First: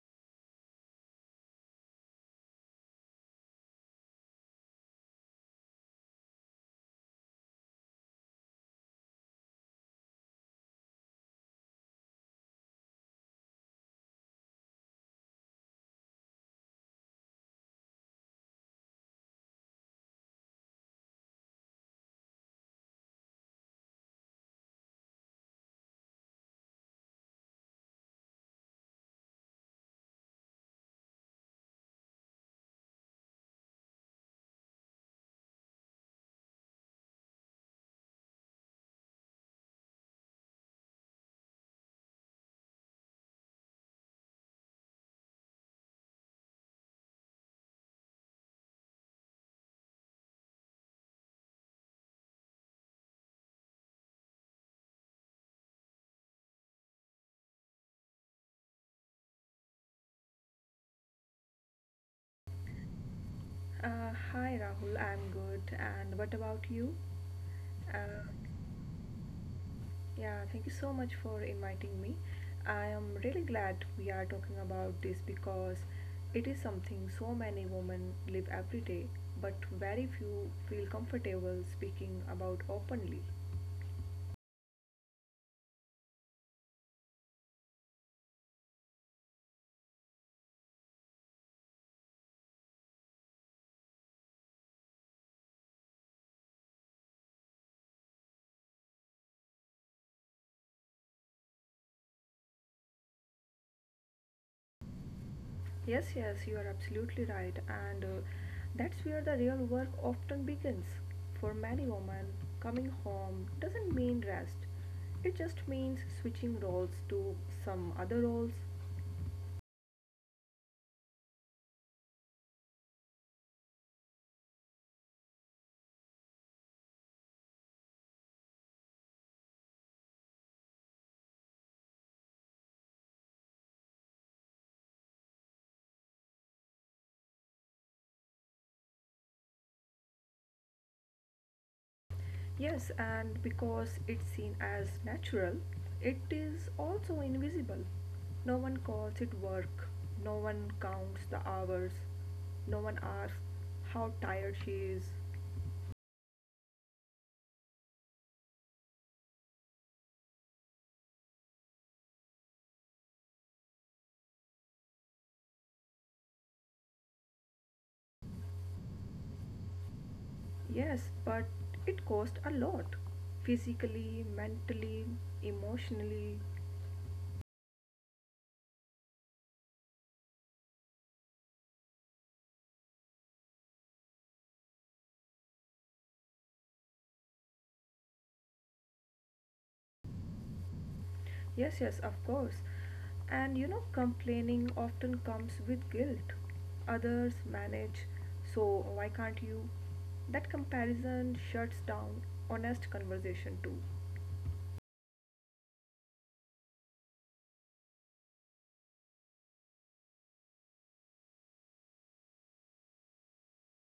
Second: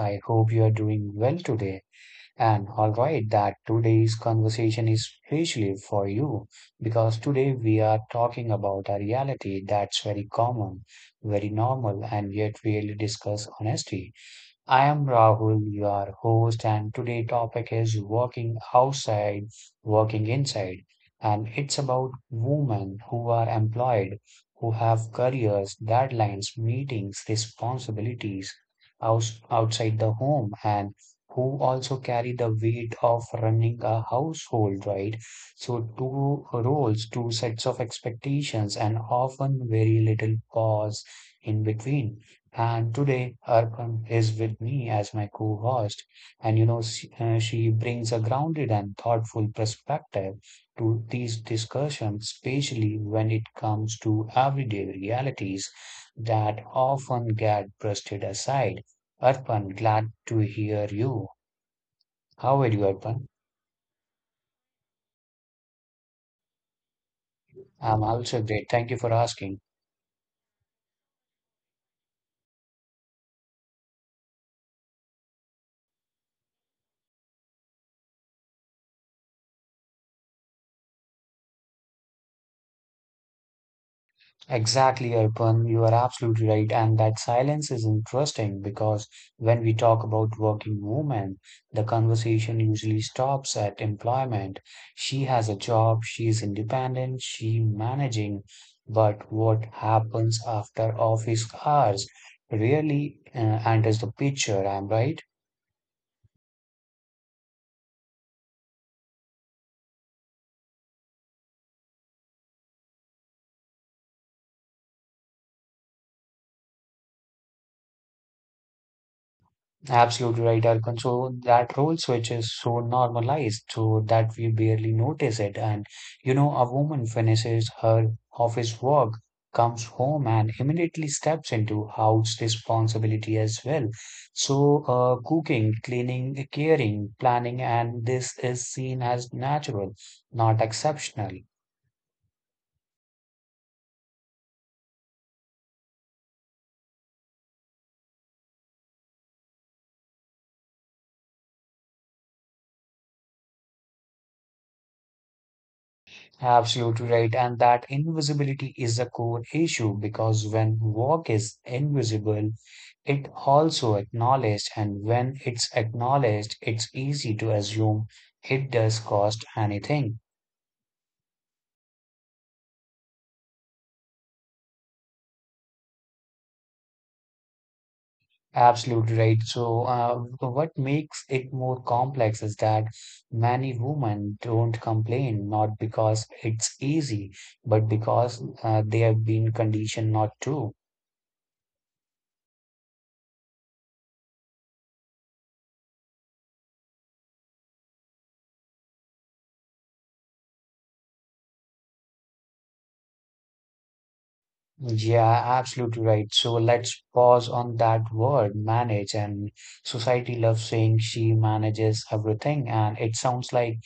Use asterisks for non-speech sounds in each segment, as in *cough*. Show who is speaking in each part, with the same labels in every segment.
Speaker 1: I hope you are doing well today. And all right, that today's conversation is especially for you because today we are talking about a reality that's very common, very normal, and yet really discuss honesty. I am Rahul, your host, and today topic is working outside, working inside, and it's about women who are employed, who have careers, deadlines, meetings, responsibilities outside the home, and who also carry the weight of running a household, right? So two roles, two sets of expectations, and often very little pause in between. And today, Arpan is with me as my co-host, and she brings a grounded and thoughtful perspective to these discussions, especially when it comes to everyday realities that often get brushed aside. Arpan, glad to hear you. How are you, Arpan?
Speaker 2: Hi Rahul, I'm good. And what about you?
Speaker 1: I'm
Speaker 2: Uh,
Speaker 1: also great. Thank you for asking.
Speaker 2: yeah, Thank you so much for inviting me. I am really glad we are talking about this because it is something so many women live every day, but very few feel comfortable speaking about openly.
Speaker 1: Exactly, Arpan. You are absolutely right. And that silence is interesting because when we talk about working women, the conversation usually stops at employment. She has a job, she is independent, she managing. But what happens after office hours really, enters the picture. I'm right.
Speaker 2: Yes, yes, you are absolutely right, and that's where the real work often begins. For many women, coming home doesn't mean rest, it just means switching roles to some other roles.
Speaker 1: Absolutely right, Arkan. So that role switch is so normalized so that we barely notice it. And you know, a woman finishes her office work, comes home, and immediately steps into house responsibility as well. So, cooking, cleaning, caring, planning, and this is seen as natural, not exceptional.
Speaker 2: Yes, and because it's seen as natural, it is also invisible. No one calls it work, no one counts the hours, no one asks how tired she is.
Speaker 1: Absolutely right. And that invisibility is a core issue because when work is invisible, it also acknowledged. And when it's acknowledged, it's easy to assume it does cost anything.
Speaker 2: Yes, but it cost a lot. Physically, mentally, emotionally.
Speaker 1: Absolutely right. So, what makes it more complex is that many women don't complain, not because it's easy, but because they have been conditioned not to.
Speaker 2: Yes, yes, of course. And you know, complaining often comes with guilt. Others manage, so why can't you? That comparison shuts down honest conversation too.
Speaker 1: Yeah, absolutely right. So let's pause on that word manage. And society loves saying she manages everything, and it sounds like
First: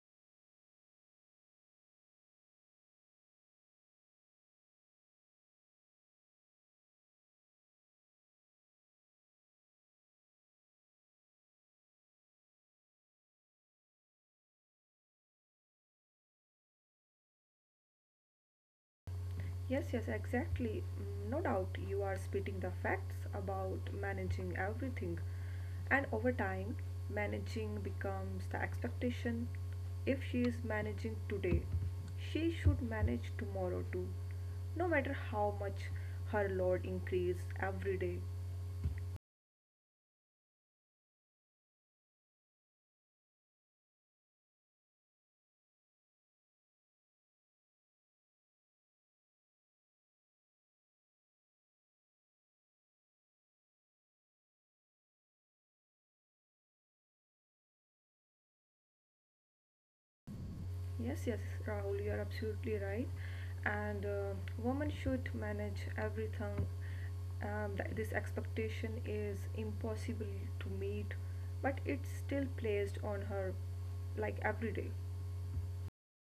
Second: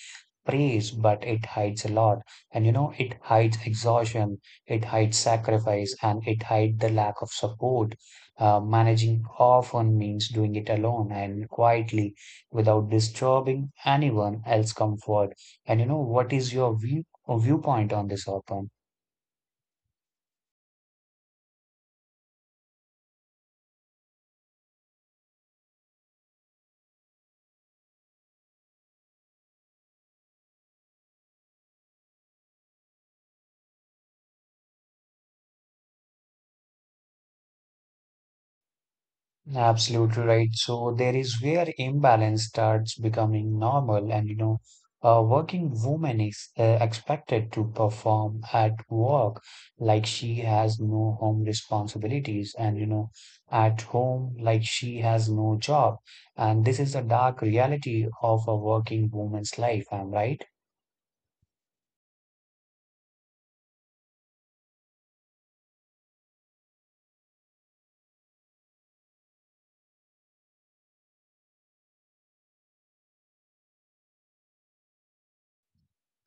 Speaker 1: praise, but it hides a lot. And you know, it hides exhaustion, it hides sacrifice, and it hides the lack of support. Managing often means doing it alone and quietly without disturbing anyone else's comfort. And you know, what is your viewpoint on this, Arpan?
Speaker 2: Yes, yes, exactly. No doubt you are spitting the facts about managing everything. And over time, managing becomes the expectation. If she is managing today, she should manage tomorrow too, no matter how much her load increases every day.
Speaker 1: Absolutely right. So there is where imbalance starts becoming normal, and you know, a working woman is expected to perform at work like she has no home responsibilities, and you know, at home like she has no job. And this is the dark reality of a working woman's life, am right?
Speaker 2: Yes, yes, Rahul, you are absolutely right. And women should manage everything. This expectation is impossible to meet, but it's still placed on her like every day.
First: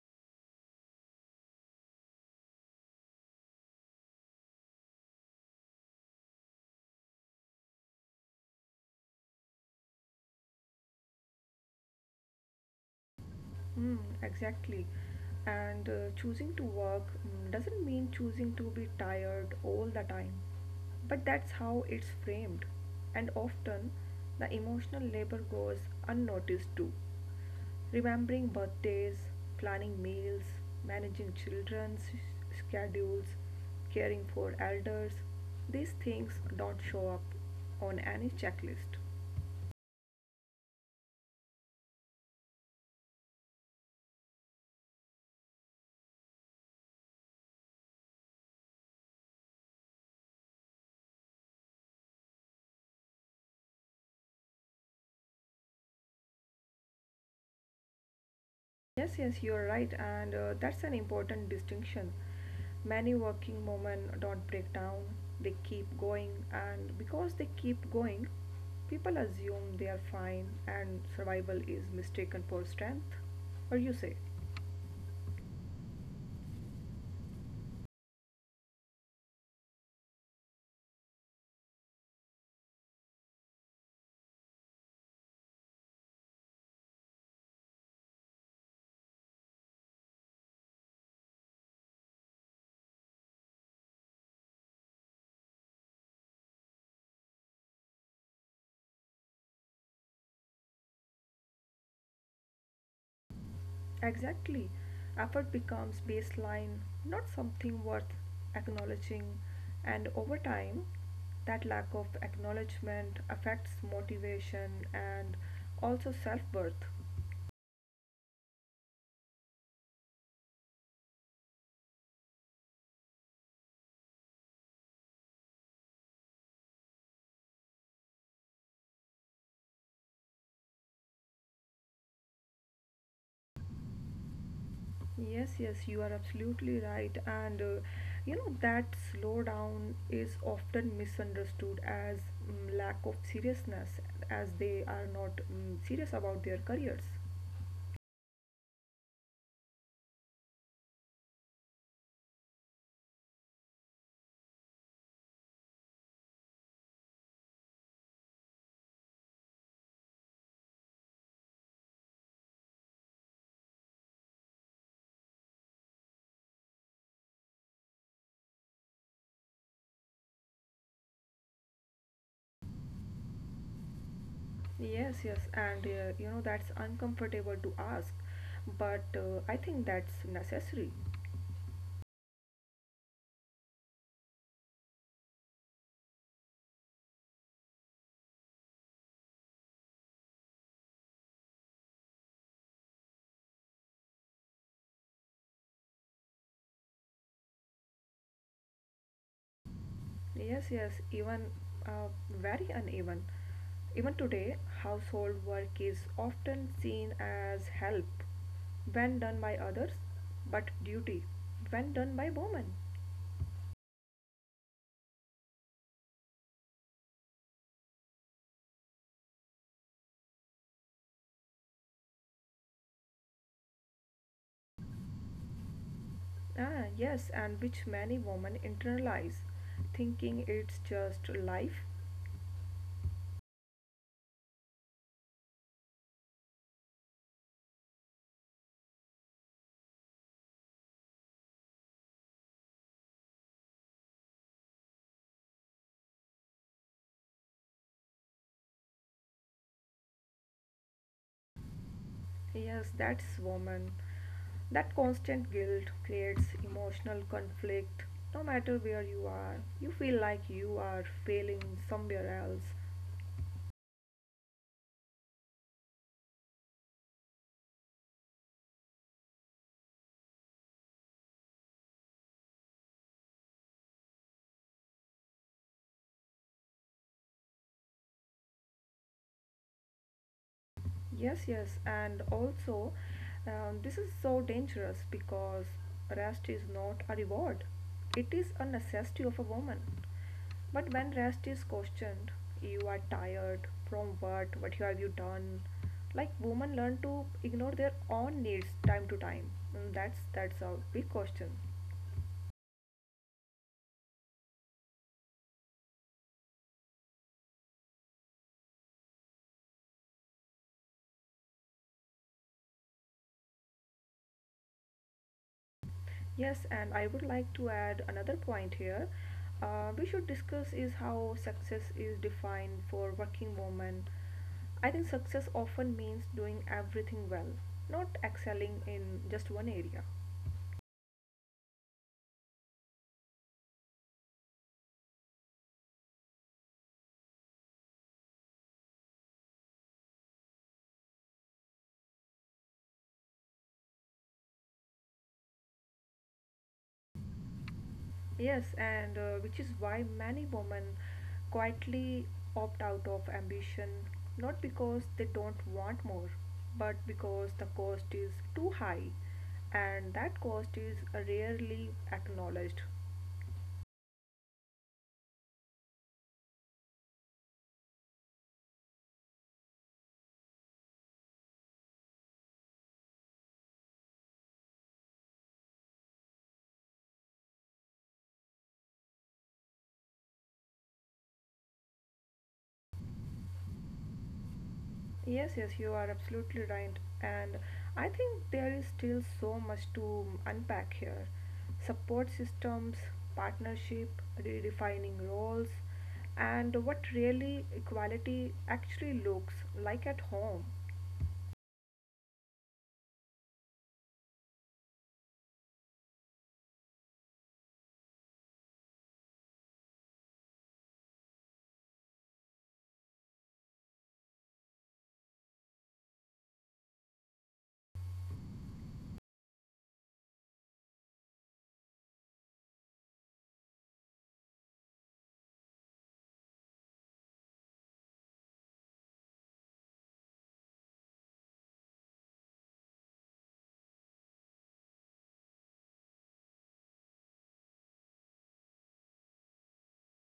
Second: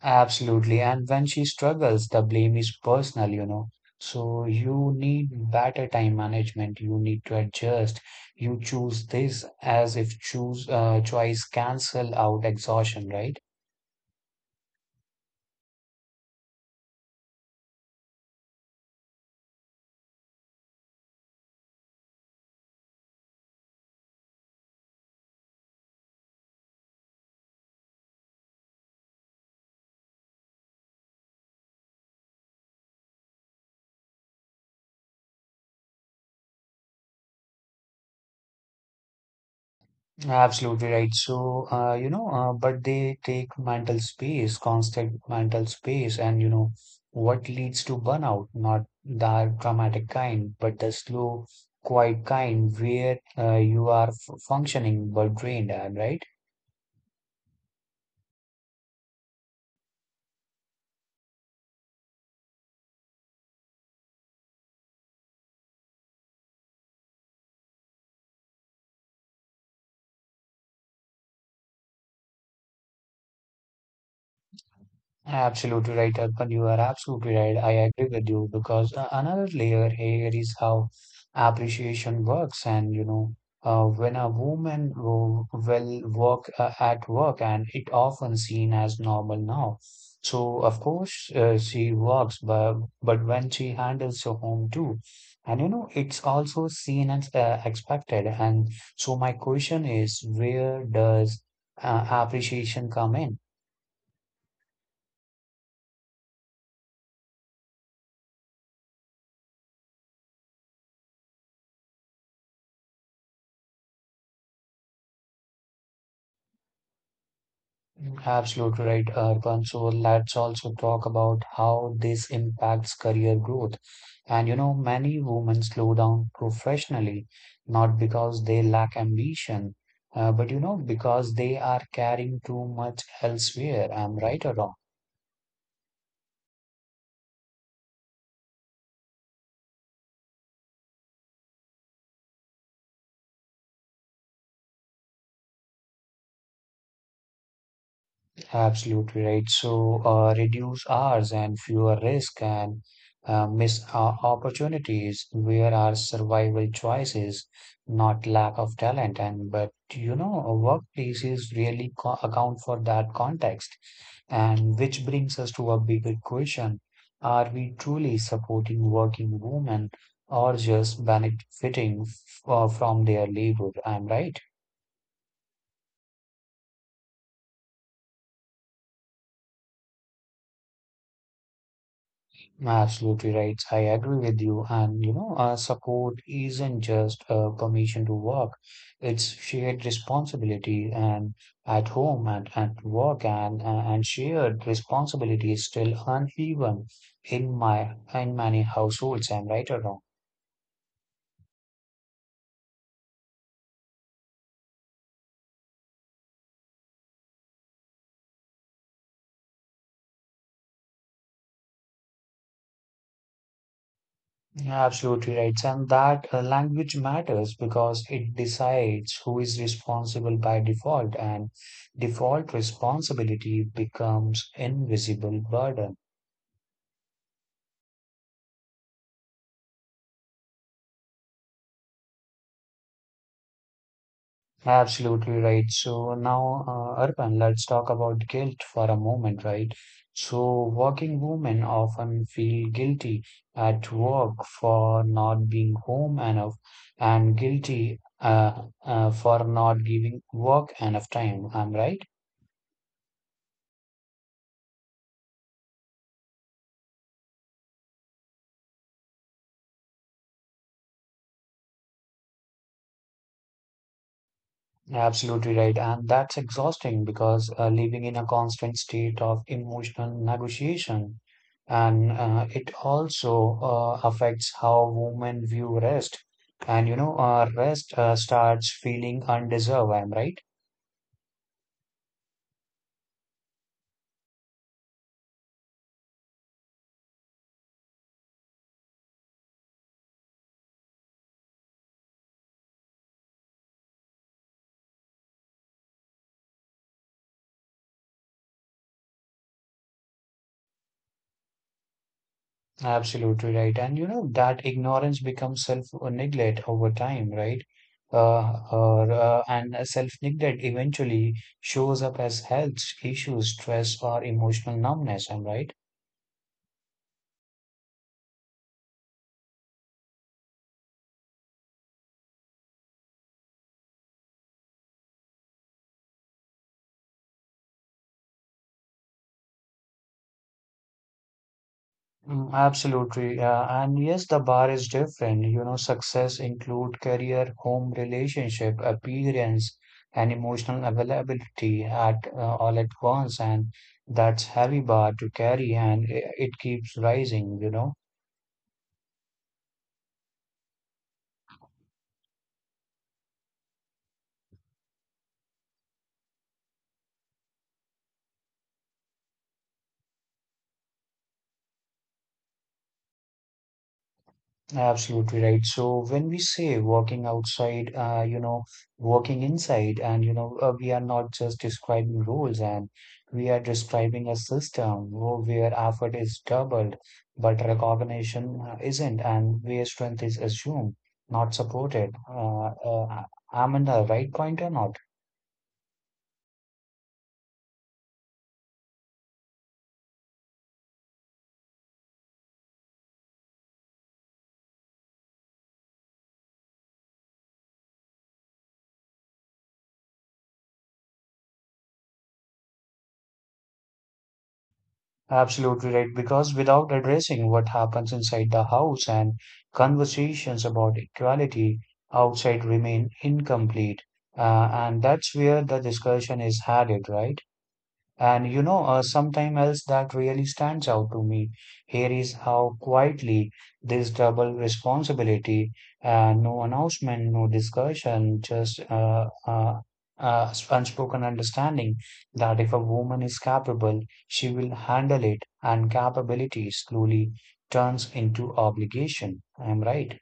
Speaker 1: Absolutely. And when she struggles, the blame is personal, you know. So you need better time management. You need to adjust. You choose this as if choose choice cancel out exhaustion, right?
Speaker 2: Exactly. And choosing to work doesn't mean choosing to be tired all the time, but that's how it's framed. And often, the emotional labor goes unnoticed too. Remembering birthdays, planning meals, managing schedules, caring for elders, these things don't show up on any checklist.
Speaker 1: Absolutely right. So, but they take mental space, constant mental space, and you know what leads to burnout, not the dramatic kind, but the slow, quiet kind where you are f functioning but drained, right?
Speaker 2: Yes, yes, you are right, and that's an important distinction. Many working women don't break down, they keep going, and because they keep going, people assume they are fine and survival is mistaken for strength. Or you say,
Speaker 1: Absolutely right, Arpan. You are absolutely right. I agree with you because another layer here is how appreciation works. And, you know, when a woman will work at work, and it often seen as normal now. So, of course, she works, but when she handles her home too, and you know, it's also seen as expected. And so, my question is, where does appreciation come in?
Speaker 2: exactly, effort becomes baseline, not something worth acknowledging, and over time, that lack of acknowledgement affects motivation and also self worth.
Speaker 1: Absolutely right, Arpan. So let's also talk about how this impacts career growth. And you know, many women slow down professionally, not because they lack ambition, but you know, because they are carrying too much elsewhere. I'm right or wrong?
Speaker 2: Yes, yes, you are absolutely right. And you know that slowdown is often misunderstood as lack of seriousness, as they are not serious about their careers.
Speaker 1: Absolutely right. So reduce hours and fewer risk and miss opportunities. Where are survival choices, not lack of talent? And but you know, workplaces really account for that context. And which brings us to a bigger question: Are we truly supporting working women or just benefiting from their labor? I'm right.
Speaker 2: Yes, yes, and you know that's uncomfortable to ask, but I think that's necessary.
Speaker 1: Absolutely right. I agree with you. And you know, support isn't just permission to work, it's shared responsibility and at home and at work and shared responsibility is still uneven in many households. I'm right or wrong?
Speaker 2: Yes, yes, even very uneven. Even today, household work is often seen as help when done by others, but duty when done by women.
Speaker 1: Absolutely right. And that language matters because it decides who is responsible by default, and default responsibility becomes invisible burden.
Speaker 2: Yes, and which many women internalize, thinking it's just life.
Speaker 1: Absolutely right. So now, Arpan, let's talk about guilt for a moment, right? So working women often feel guilty at work for not being home enough and guilty for not giving work enough time. I'm right?
Speaker 2: Yes, that's woman. That constant guilt creates emotional conflict. No matter where you are, you feel like you are failing somewhere else.
Speaker 1: Absolutely right. And that's exhausting because living in a constant state of emotional negotiation. And it also affects how women view rest. And you know, rest starts feeling undeserved. I'm right.
Speaker 2: Yes, yes, and also this is so dangerous because rest is not a reward, it is a necessity of a woman. But when rest is questioned, you are tired from what have you done? Like women learn to ignore their own needs time to time. And that's a big question.
Speaker 1: Absolutely right. And you know, that ignorance becomes self neglect over time, right? And self neglect eventually shows up as health issues, stress, or emotional numbness. I'm right.
Speaker 2: Yes, and I would like to add another point here. We should discuss is how success is defined for working women. I think success often means doing everything well, not excelling in just one area.
Speaker 1: Mm, absolutely. Yeah. And yes, the bar is different. You know, success include career, home, relationship, appearance, and emotional availability at all at once. And that's heavy bar to carry, and it keeps rising, you know.
Speaker 2: Yes, and which is why many women quietly opt out of ambition, not because they don't want more, but because the cost is too high, and that cost is rarely acknowledged.
Speaker 1: Absolutely right. So when we say working outside, you know, working inside, and you know, we are not just describing roles, and we are describing a system where effort is doubled, but recognition isn't, and where strength is assumed, not supported. I'm in the right point or not?
Speaker 2: Yes, yes, you are absolutely right. And I think there is still so much to unpack here. Support systems, partnership, redefining roles, and what really equality actually looks like at home.
Speaker 1: Absolutely right, because without addressing what happens inside the house and conversations about equality outside remain incomplete. And that's where the discussion is headed, right? And you know, sometime else that really stands out to me here is how quietly this double responsibility, no announcement, no discussion, just unspoken understanding that if a woman is capable, she will handle it, and capability slowly turns into obligation. I'm right.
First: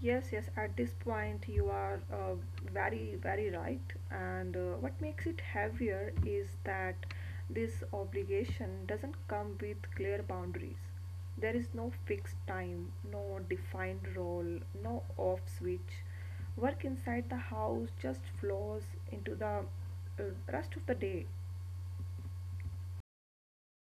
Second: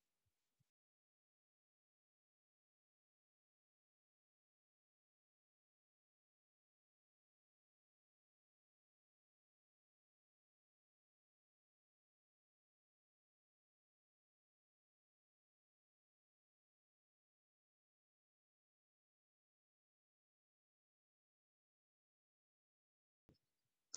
Speaker 2: Yes, yes, at this point you are very, very right. And what makes it heavier is that this obligation doesn't come with clear boundaries. There is no fixed time, no defined role, no off switch. Work inside the house just flows into the uh, rest of the day.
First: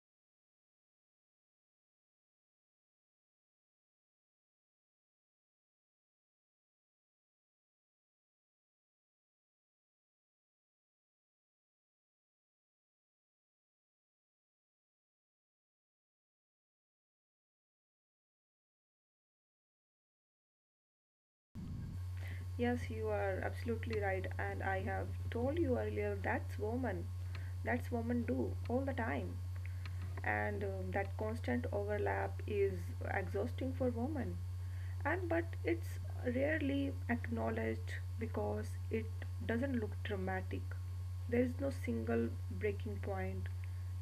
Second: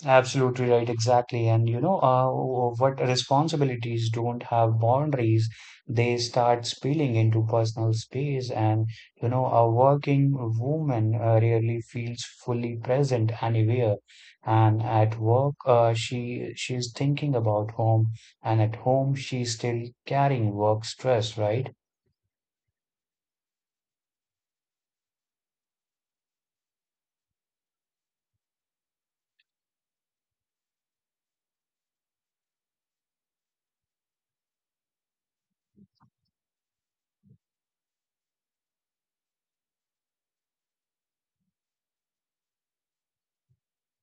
Speaker 1: Absolutely right, exactly. And you know, what responsibilities don't have boundaries, they start spilling into personal space. And you know, a working woman rarely feels fully present anywhere. And at work, she's thinking about home, and at home, she's still carrying work stress, right?
Speaker 2: Yes, you are absolutely right, and I have told you earlier that's woman. That's woman do all the time, and that constant overlap is exhausting for women. And but it's rarely acknowledged because it doesn't look dramatic. There is no single breaking point,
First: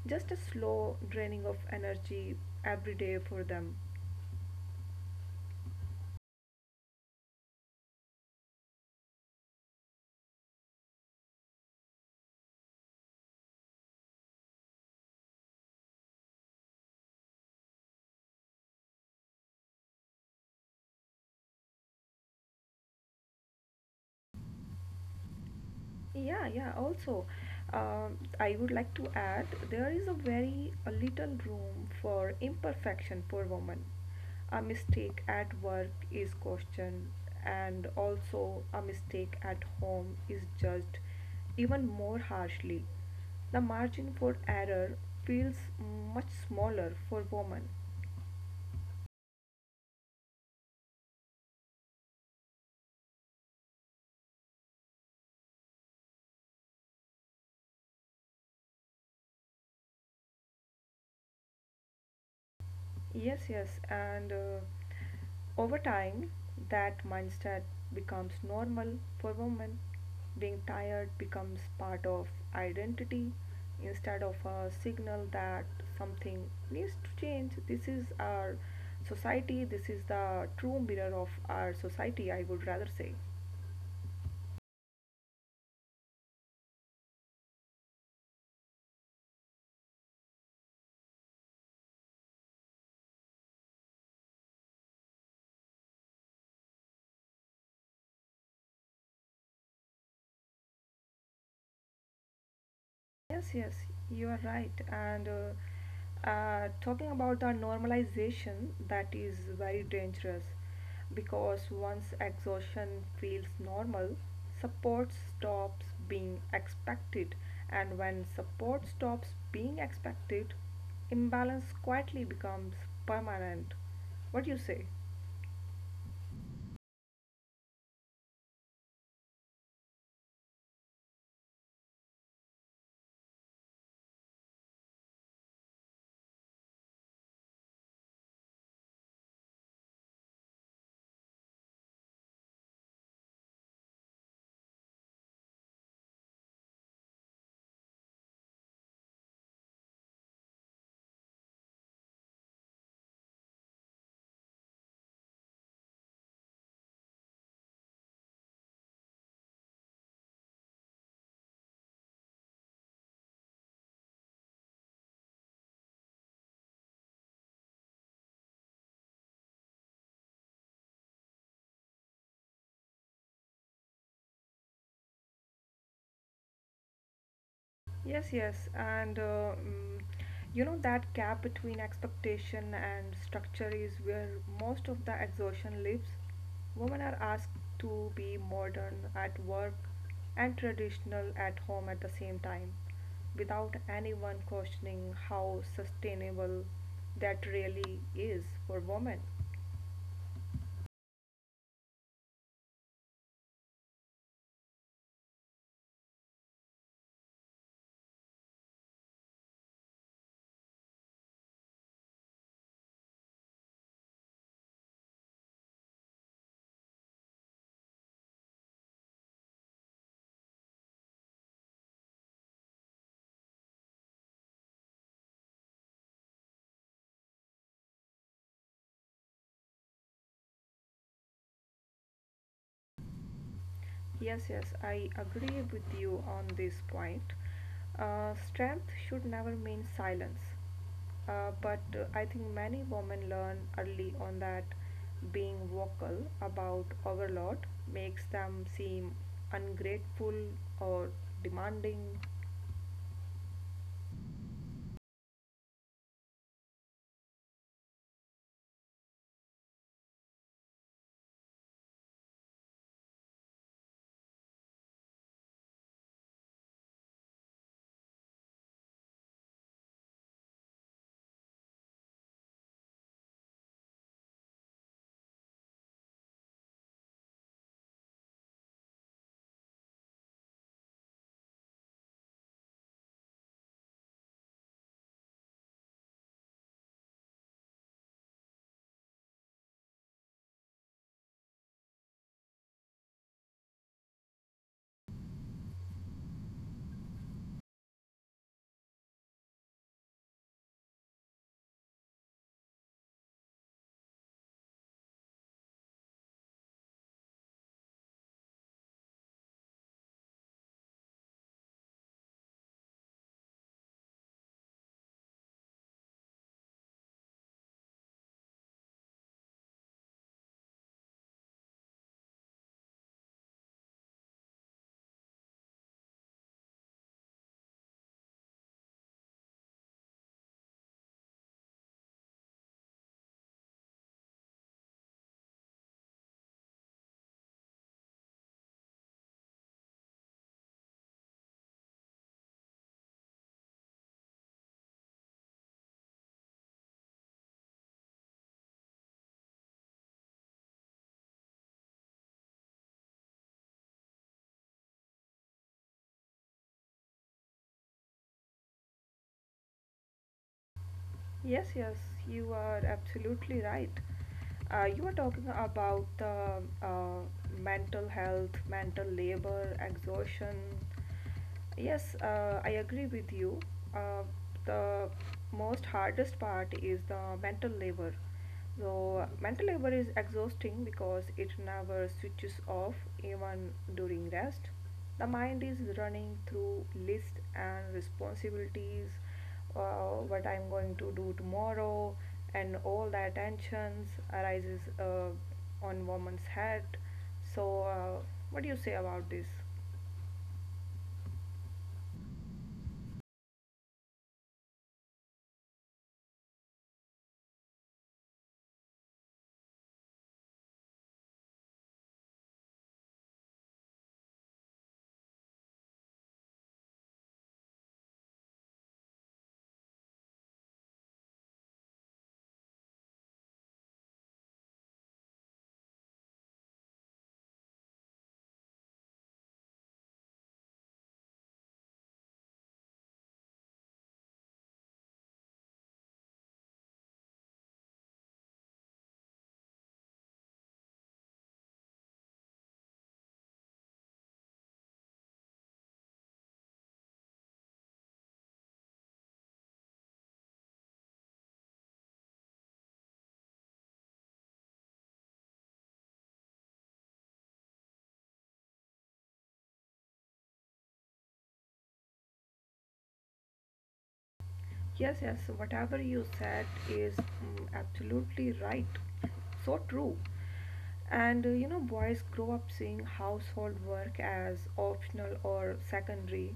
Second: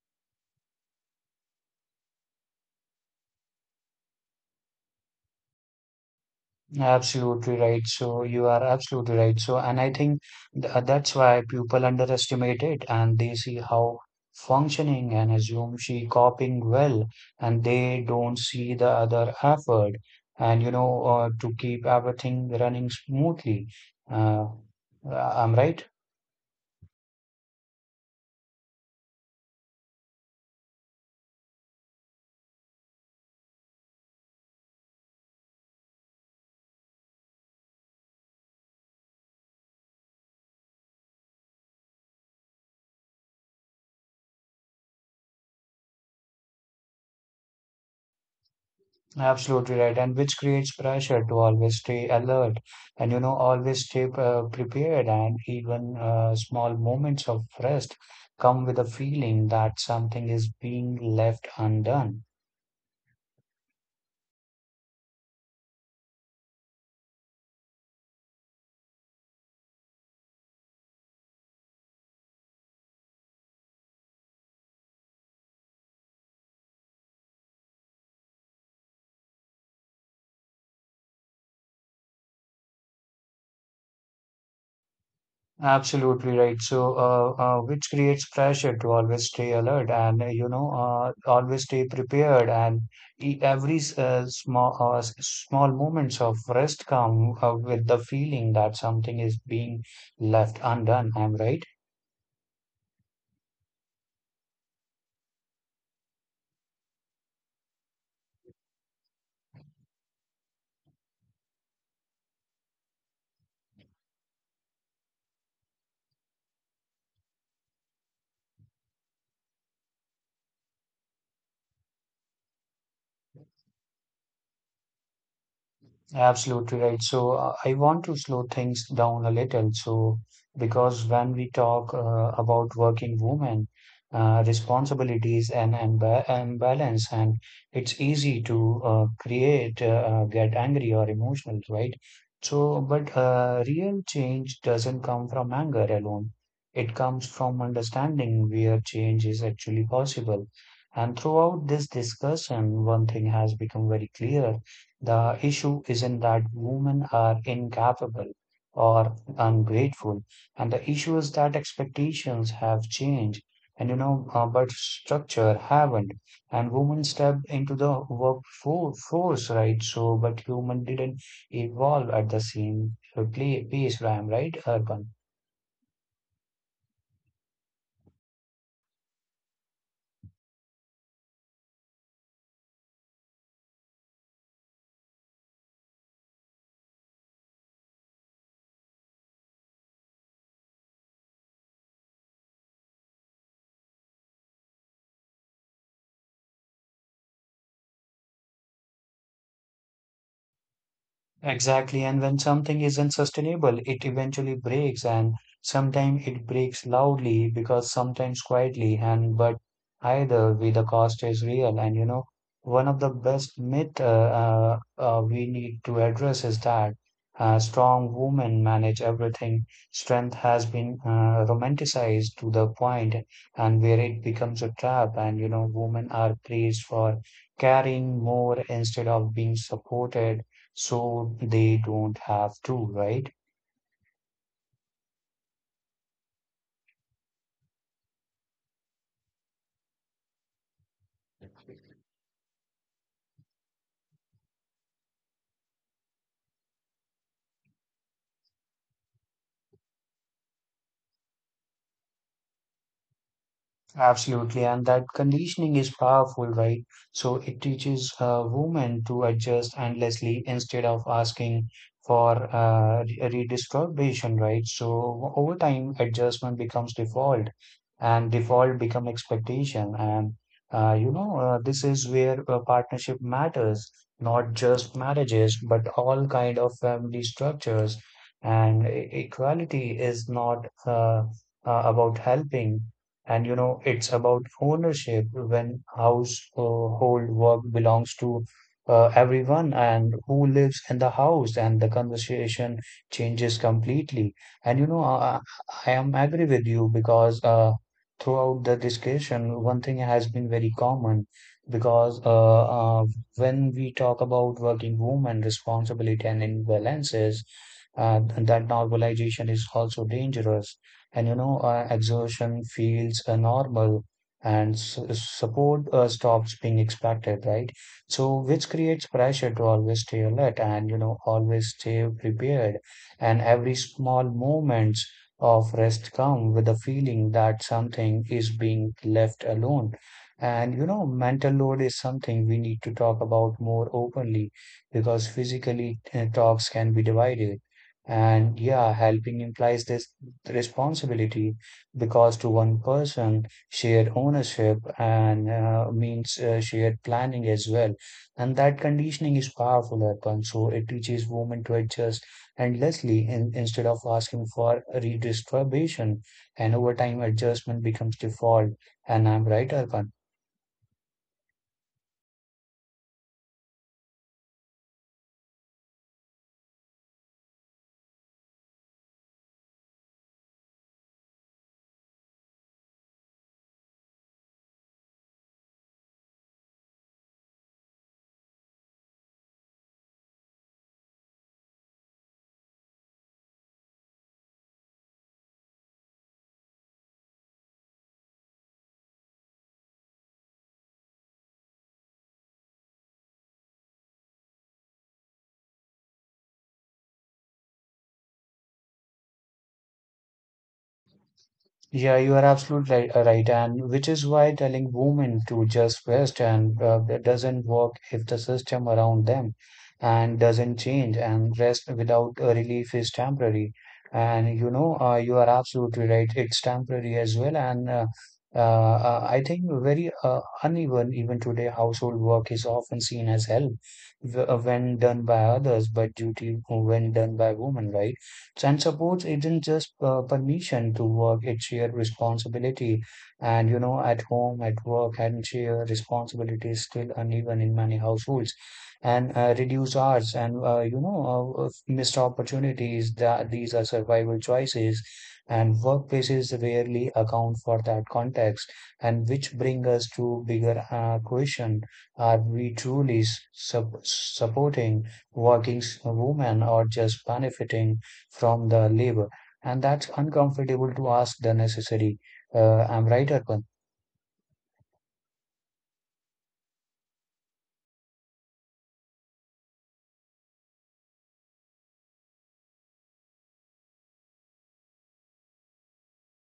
Speaker 2: just a slow draining of energy every day for them.
Speaker 1: Absolutely right. So you are absolutely right. So, and I think th that's why people underestimate it and they see how functioning and assume she coping well and they don't see the other effort and you know to keep everything running smoothly. Uh, I'm right.
Speaker 2: Yeah, yeah. Also, I would like to add there is a very a little room for imperfection for women. A mistake at work is questioned, and also a mistake at home is judged even more harshly. The margin for error feels much smaller for women.
Speaker 1: Absolutely right, and which creates pressure to always stay alert and you know always stay prepared. And even small moments of rest come with a feeling that something is being left undone.
Speaker 2: Yes, yes, and over time, that mindset becomes normal for women. Being tired becomes part of identity instead of a signal that something needs to change. This is our society, this is the true mirror of our society, I would rather say.
Speaker 1: Absolutely right. So, which creates pressure to always stay alert and you know always stay prepared. And every small small moments of rest come with the feeling that something is being left undone. I'm right.
Speaker 2: Yes, yes, you are right. And talking about the normalization, that is very dangerous because once exhaustion feels normal, support stops being expected. And when support stops being expected, imbalance quietly becomes permanent. What do you say?
Speaker 1: Absolutely right. So I want to slow things down a little. So because when we talk about working women, responsibilities and imbalance, and it's easy to get angry or emotional, right? So, but real change doesn't come from anger alone. It comes from understanding where change is actually possible. And throughout this discussion, one thing has become very clear the issue isn't that women are incapable or ungrateful, and the issue is that expectations have changed, and you know, but structure haven't. And women stepped into the workforce, right? So, but human didn't evolve at the same pace, Ram, right, Urban?
Speaker 2: Yes, yes, and you know that gap between expectation and structure is where most of the exhaustion lives. Women are asked to be modern at work and traditional at home at the same time, without anyone questioning how sustainable that really is for women.
Speaker 1: Exactly. And when something isn't sustainable, it eventually breaks, and sometimes it breaks loudly because sometimes quietly. And but either way, the cost is real. And you know, one of the best myth we need to address is that strong women manage everything. Strength has been romanticized to the point and where it becomes a trap. And you know, women are praised for carrying more instead of being supported so they don't have to, right?
Speaker 2: Yes, yes, I agree with you on this point. Strength should never mean silence. But I think many women learn early on that being vocal about overload makes them seem ungrateful or demanding.
Speaker 1: Absolutely, and that conditioning is powerful, right? So it teaches women to adjust endlessly instead of asking for redistribution, right? So over time, adjustment becomes default, and default become expectation, and you know this is where a partnership matters, not just marriages, but all kind of family structures. And equality is not about helping. And you know, it's about ownership when household work belongs to everyone and who lives in the house, and the conversation changes completely. And you know, I am agree with you because throughout the discussion, one thing has been very common because when we talk about working women responsibility and imbalances, that normalization is also dangerous. And you know, exertion feels normal and support stops being expected, right? So which creates pressure to always stay alert and you know always stay prepared, and every small moments of rest come with the feeling that something is being left alone. And you know, mental load is something we need to talk about more openly, because physically talks can be divided, and yeah, helping implies this responsibility, because to one person, shared ownership and means shared planning as well. And that conditioning is powerful, Arpan. So it teaches women to adjust endlessly instead of asking for redistribution. And over time, adjustment becomes default. And I'm right, Arpan.
Speaker 2: Yes, yes, you are absolutely right. You were talking about the uh, mental health, mental labor, exhaustion. Yes, I agree with you. Uh, the most hardest part is the mental labor. So, mental labor is exhausting because it never switches off even during rest. The mind is running through lists and responsibilities what I'm going to do tomorrow, and all that tensions arises on woman's head. So, what do you say about this?
Speaker 1: Yeah, you are absolutely right, and which is why telling women to just rest and that doesn't work if the system around them and doesn't change, and rest without a relief is temporary. And you know, you are absolutely right. It's temporary as well, and I think very uneven even today. Household work is often seen as help when done by others, but duty when done by women, right? And support isn't just permission to work, it's your responsibility. And you know, at home, at work, and share responsibility is still uneven in many households. And reduced hours and missed opportunities, that these are survival choices. And workplaces rarely account for that context, and which bring us to bigger question: are we truly supporting working women or just benefiting from the labor, and that's uncomfortable to ask the necessary. I'm right, Arpan?
Speaker 2: Yes, yes, whatever you said is absolutely right. So true. And you know, boys grow up seeing household work as optional or secondary,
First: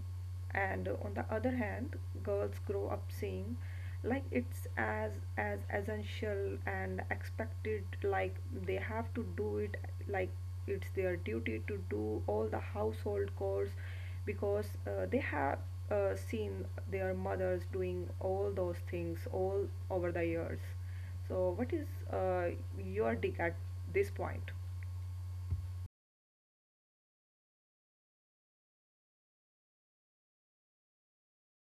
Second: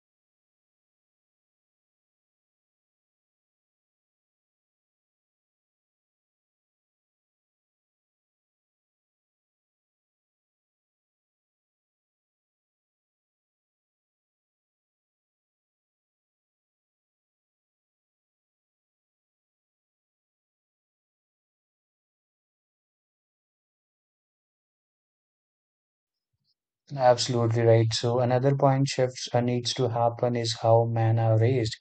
Speaker 2: and on the other hand, girls grow up seeing like it's as essential and expected like they have to do it like it's their duty to do all the household chores because they have seen their mothers doing all those things all over the years. So what is uh, your take at this point?
Speaker 1: Absolutely right. So another point shifts needs to happen is how men are raised.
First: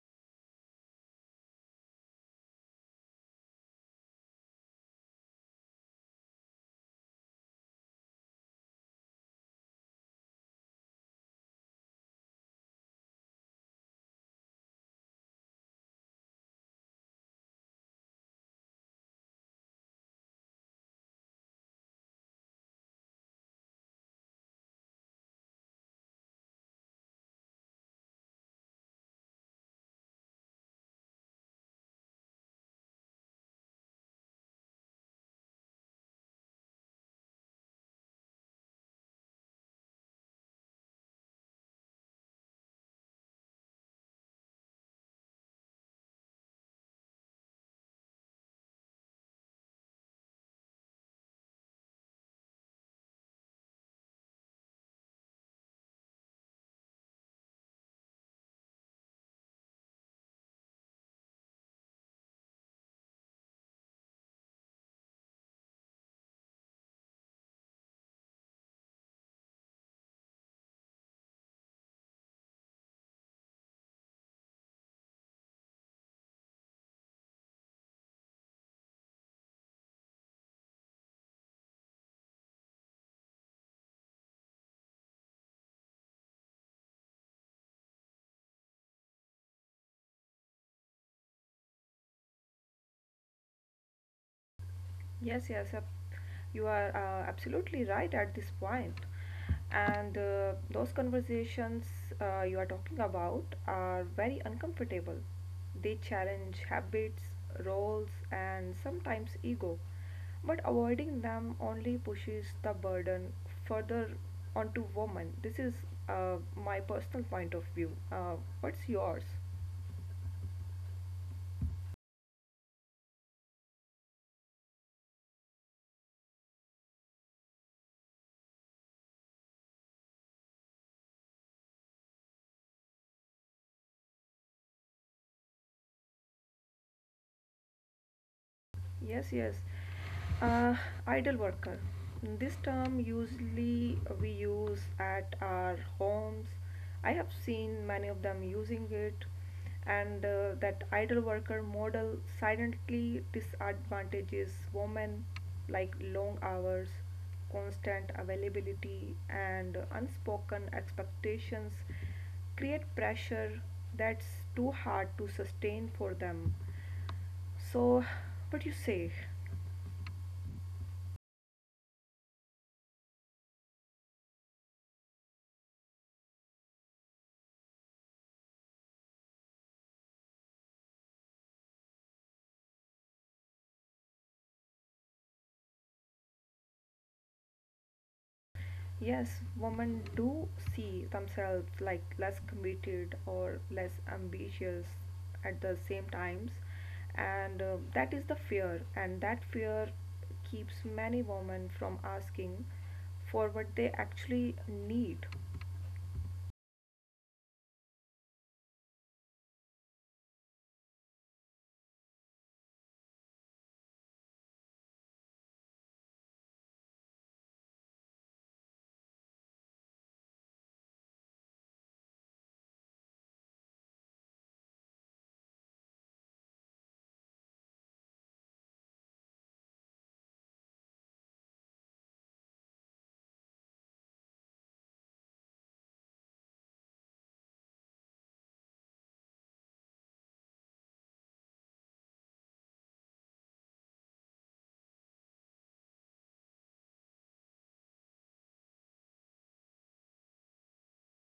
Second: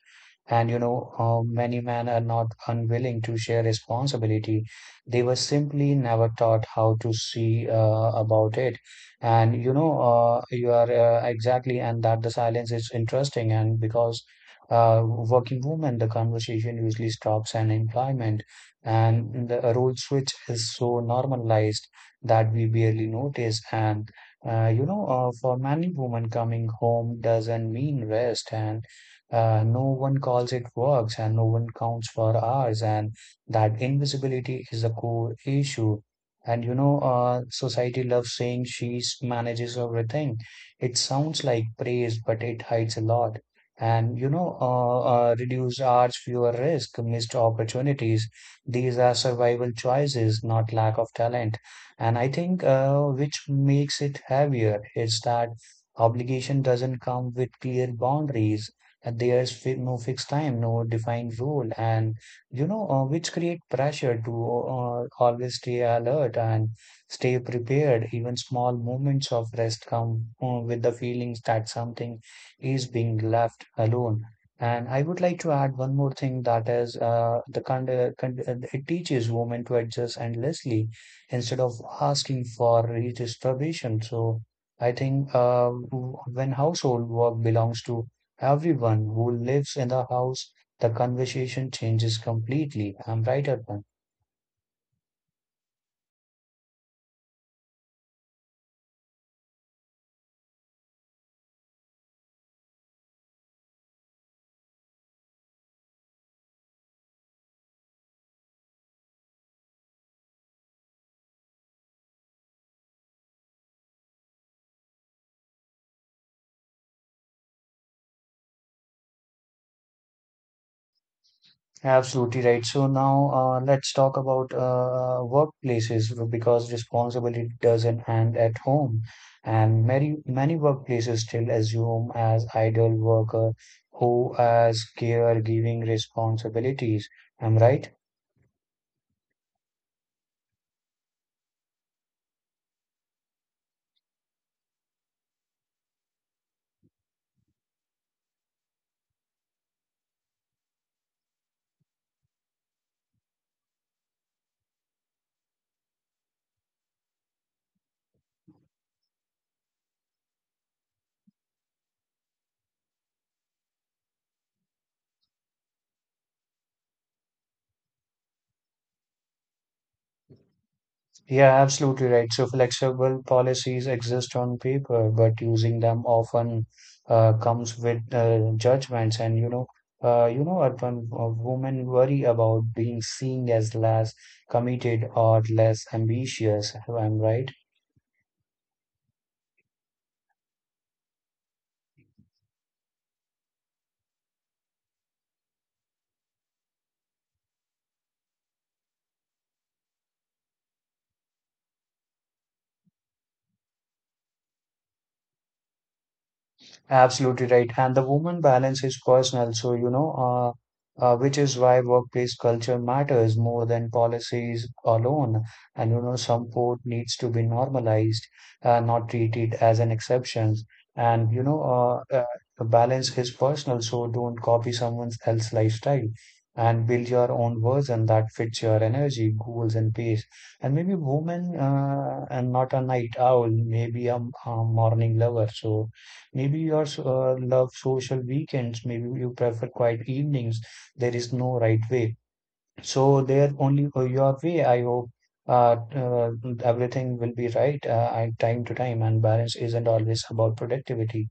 Speaker 1: And you know, many men are not unwilling to share responsibility. They were simply never taught how to see about it. And you know, you are exactly, and that the silence is interesting. And because working women, the conversation usually stops and employment, and the role switch is so normalized that we barely notice. And you know, for many women, coming home doesn't mean rest, and no one calls it works, and no one counts for hours, and that invisibility is the core issue. And you know, society loves saying she manages everything. It sounds like praise, but it hides a lot. And you know, reduced hours, fewer risk, missed opportunities. These are survival choices, not lack of talent. And I think which makes it heavier is that obligation doesn't come with clear boundaries. And there's fi no fixed time, no defined rule, and you know, which create pressure to always stay alert and stay prepared. Even small moments of rest come with the feelings that something is being left alone. And I would like to add one more thing, that is the it teaches women to adjust endlessly instead of asking for redistribution. So I think when household work belongs to everyone who lives in the house, the conversation changes completely. I'm right, Arpan?
Speaker 2: Yes, yes, you are absolutely right at this point. And those conversations you are talking about are very uncomfortable. They challenge habits, roles, and sometimes ego. But avoiding them only pushes the burden further onto women. This is my personal point of view. What's yours?
Speaker 1: Absolutely right. So now let's talk about workplaces, because responsibility doesn't end at home, and many workplaces still assume as idle worker who as caregiving responsibilities. Am I right?
Speaker 2: Yes, yes. Uh, Idle worker. This term usually we use at our homes. I have seen many of them using it, and that idle worker model silently disadvantages women like long hours, constant availability, and unspoken expectations create pressure that's too hard to sustain for them. So, what you say?
Speaker 1: Yeah, absolutely right. So flexible policies exist on paper, but using them often comes with judgments. And you know, urban women worry about being seen as less committed or less ambitious. I'm right?
Speaker 2: Yes, women do see themselves like less committed or less ambitious at the same times, and that is the fear, and that fear keeps many women from asking for what they actually need.
Speaker 1: Absolutely right. And the woman balance is personal. So, you know, which is why workplace culture matters more than policies alone. And you know, support needs to be normalized, not treated as an exception. And you know, uh, uh, the balance is personal. So don't copy someone else's lifestyle, and build your own version that fits your energy, goals, and pace. And maybe woman, and not a night owl, maybe a morning lover. So maybe you also, love social weekends. Maybe you prefer quiet evenings. There is no right way. So there only go your way. I hope uh, uh, everything will be right at time to time, and balance isn't always about productivity.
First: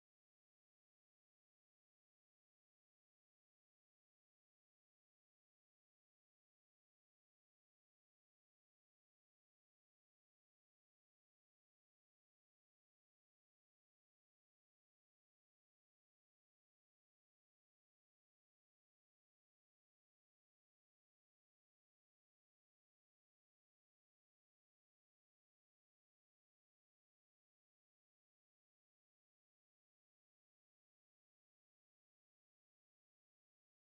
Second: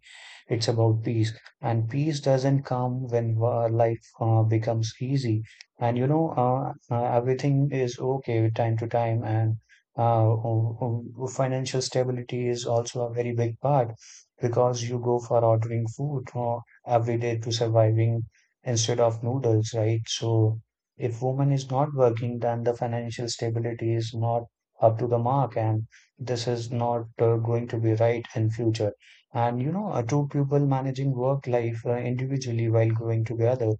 Speaker 1: It's about peace, and peace doesn't come when life becomes easy. And you know, everything is okay with time to time, and uh, um, financial stability is also a very big part, because you go for ordering food every day to surviving instead of noodles, right? So if woman is not working, then the financial stability is not up to the mark, and this is not going to be right in future. And you know, two people managing work life individually while going together,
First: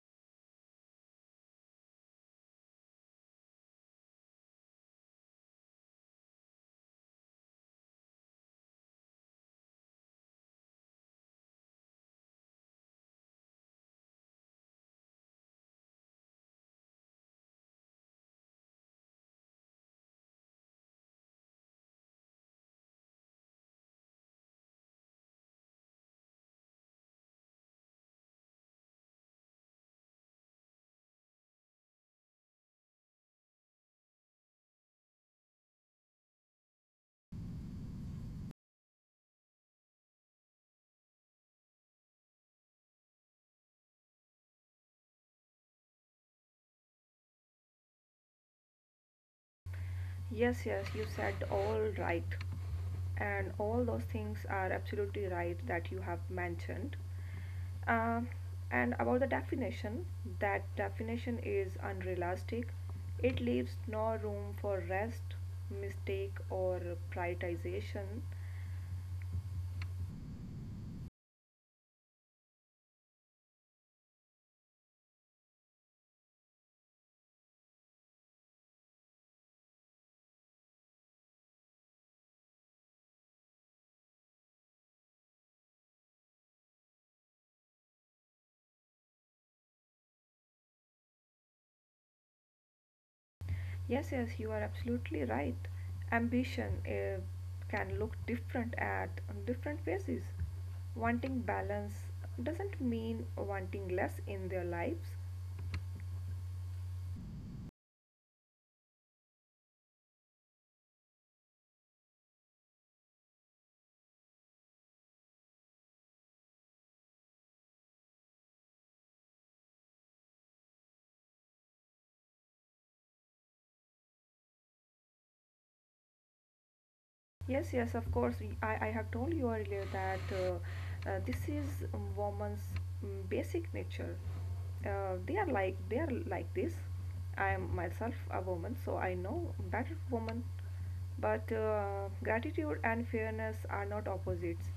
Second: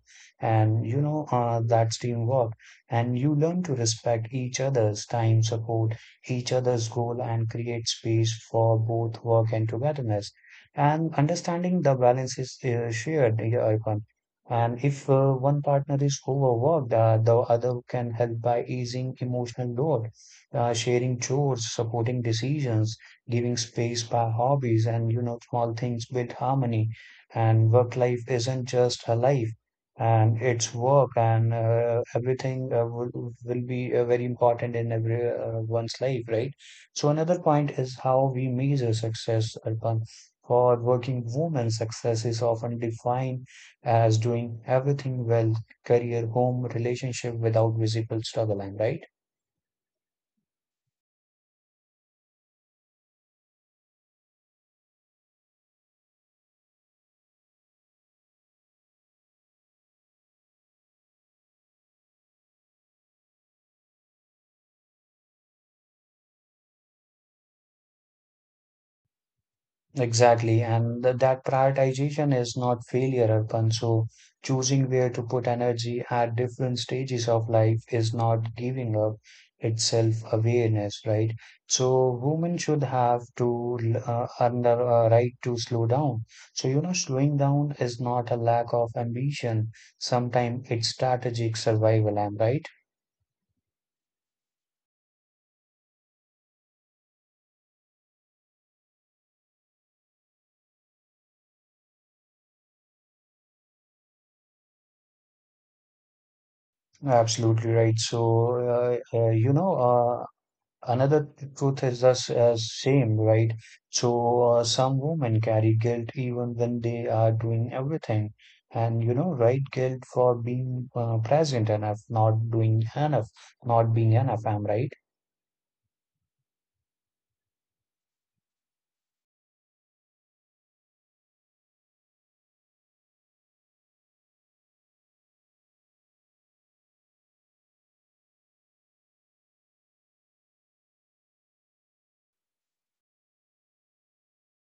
Speaker 1: and you know, that's teamwork, and you learn to respect each other's time, support each other's goal, and create space for both work and togetherness. And understanding the balance is shared here, Arpan. And if one partner is overworked, the other can help by easing emotional load, sharing chores, supporting decisions, giving space by hobbies, and you know, small things build harmony. And work life isn't just a life, and it's work, and everything will be very important in every one's life, right? So another point is how we measure success, Arpan. For working women, success is often defined as doing everything well: career, home, relationship without visible struggle, and right?
Speaker 2: Yes, yes, you said all right. And all those things are absolutely right that you have mentioned. Um, and about the definition, that definition is unrealistic. It leaves no room for rest, mistake, or prioritization.
Speaker 1: Exactly. And that prioritization is not failure, Arpan. So choosing where to put energy at different stages of life is not giving up. It's self-awareness, right? So women should have to earn the right to slow down. So you know, slowing down is not a lack of ambition. Sometimes it's strategic survival, am I right?
Speaker 2: Yes, yes, you are absolutely right. Ambition can look different at different phases. Wanting balance doesn't mean wanting less in their lives.
Speaker 1: Absolutely right. So, you know, another truth is the same, right? So some women carry guilt even when they are doing everything. And you know, right, guilt for being present enough, not doing enough, not being enough. I'm right?
Speaker 2: Yes, yes, of course. I have told you earlier that this is woman's basic nature. They are like this. I am myself a woman, so I know better woman. But gratitude and fairness are not opposites.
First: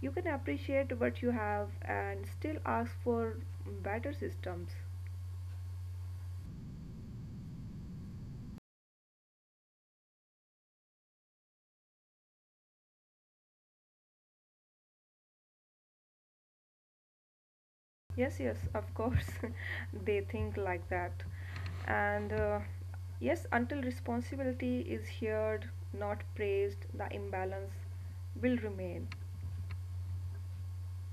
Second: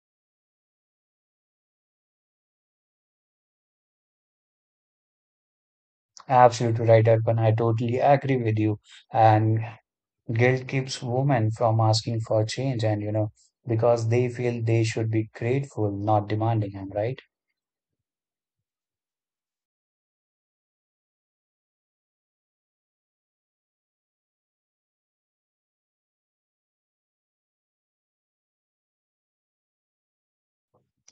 Speaker 2: You can appreciate what you have and still ask for better systems.
Speaker 1: Absolutely right, Arpan. I totally agree with you. And guilt keeps women from asking for change, and you know, because they feel they should be grateful, not demanding. I'm right?
Speaker 2: Yes, yes, of course, *laughs* they think like that. And yes, until responsibility is heard, not praised, the imbalance will remain.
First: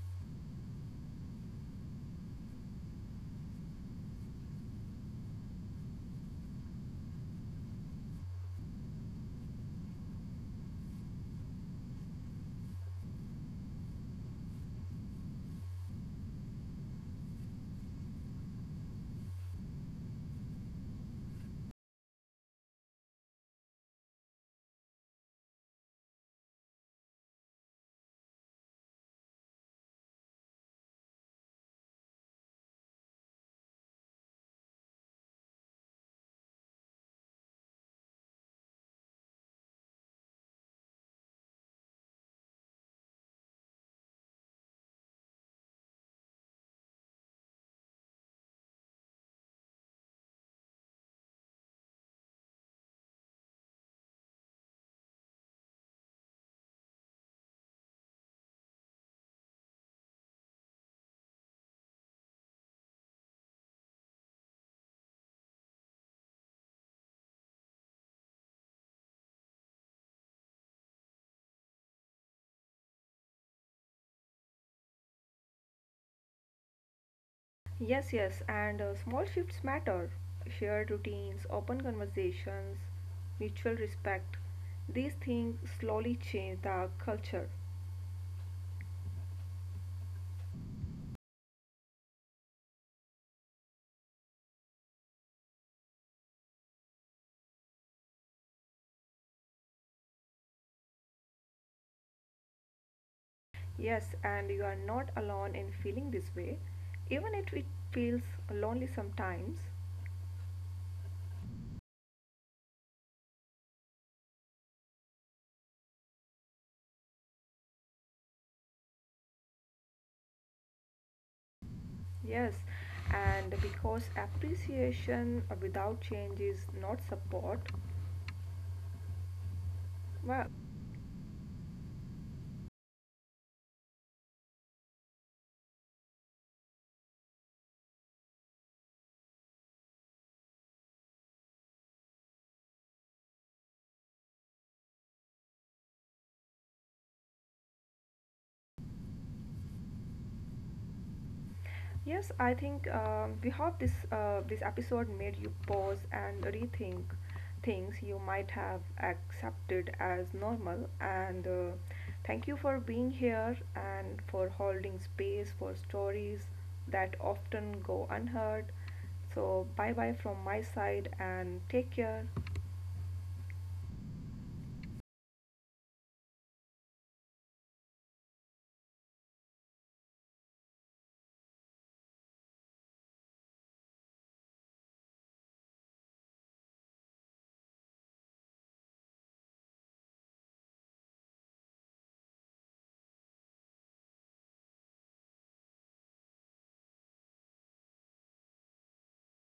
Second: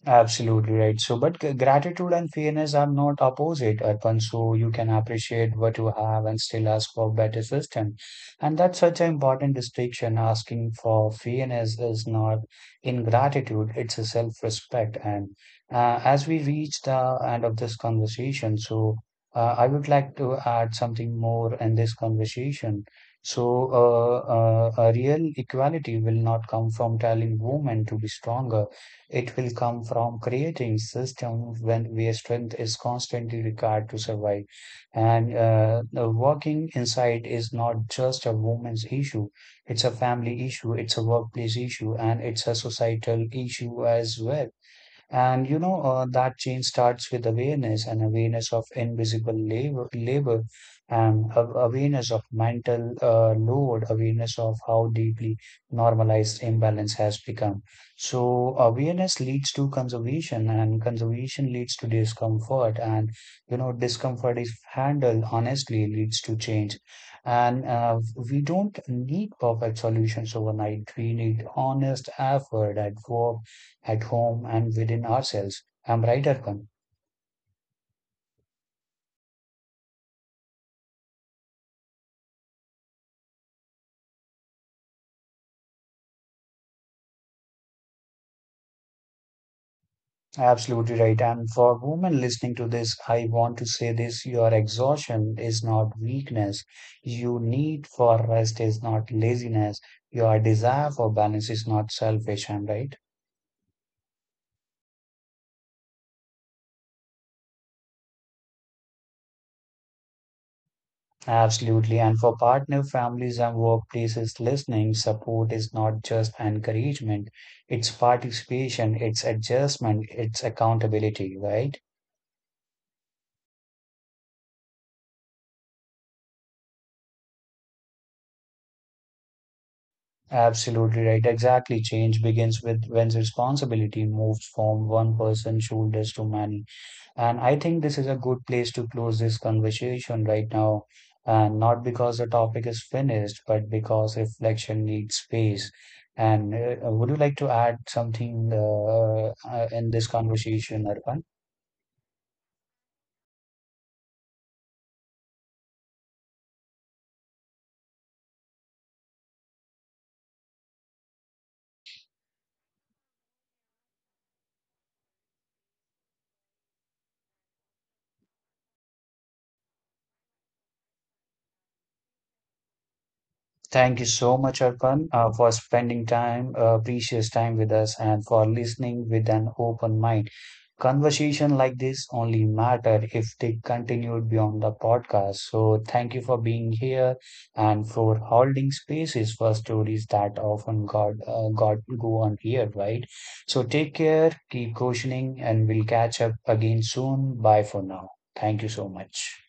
Speaker 1: Absolutely right. So, but gratitude and fairness are not opposite, Arpan. So you can appreciate what you have and still ask for better system. And that's such an important distinction. Asking for fairness is not ingratitude; it's a self-respect. And as we reach the end of this conversation, so I would like to add something more in this conversation. So, a real equality will not come from telling women to be stronger, it will come from creating systems when where strength is constantly required to survive. And working inside is not just a woman's issue; it's a family issue, it's a workplace issue, and it's a societal issue as well. And you know, that change starts with awareness, and awareness of invisible labor, and awareness of mental load, awareness of how deeply normalized imbalance has become. So awareness leads to conservation, and conservation leads to discomfort. And you know, discomfort, if handled honestly, leads to change. And we don't need perfect solutions overnight, we need honest effort at work, at home, and within ourselves. I'm right, Arpan?
Speaker 2: Yes, yes, and small shifts matter. Shared routines, open conversations, mutual respect. These things slowly change the culture.
Speaker 1: Absolutely right. And for women listening to this, I want to say this: your exhaustion is not weakness. Your need for rest is not laziness. Your desire for balance is not selfish. I'm right?
Speaker 2: Yes, and you are not alone in feeling this way, even if it feels lonely sometimes.
Speaker 1: Absolutely. And for partner families and workplaces listening, support is not just encouragement, it's participation, it's adjustment, it's accountability, right?
Speaker 2: Yes, and because appreciation without change is not support. Well,
Speaker 1: Absolutely right. Exactly. Change begins with when responsibility moves from one person's shoulders to many. And I think this is a good place to close this conversation right now. And not because the topic is finished, but because reflection needs space. And would you like to add something in this conversation, Arpan?
Speaker 2: yes, I think we hope this this episode made you pause and rethink things you might have accepted as normal. And thank you for being here and for holding space for stories that often go unheard. So bye bye from my side and take care.
Speaker 1: Thank you so much, Arpan, for spending time, precious time with us, and for listening with an open mind. Conversation like this only matter if they continued beyond the podcast. So thank you for being here and for holding spaces for stories that often got go unheard, right? So take care, keep questioning, and we'll catch up again soon. Bye for now. Thank you so much.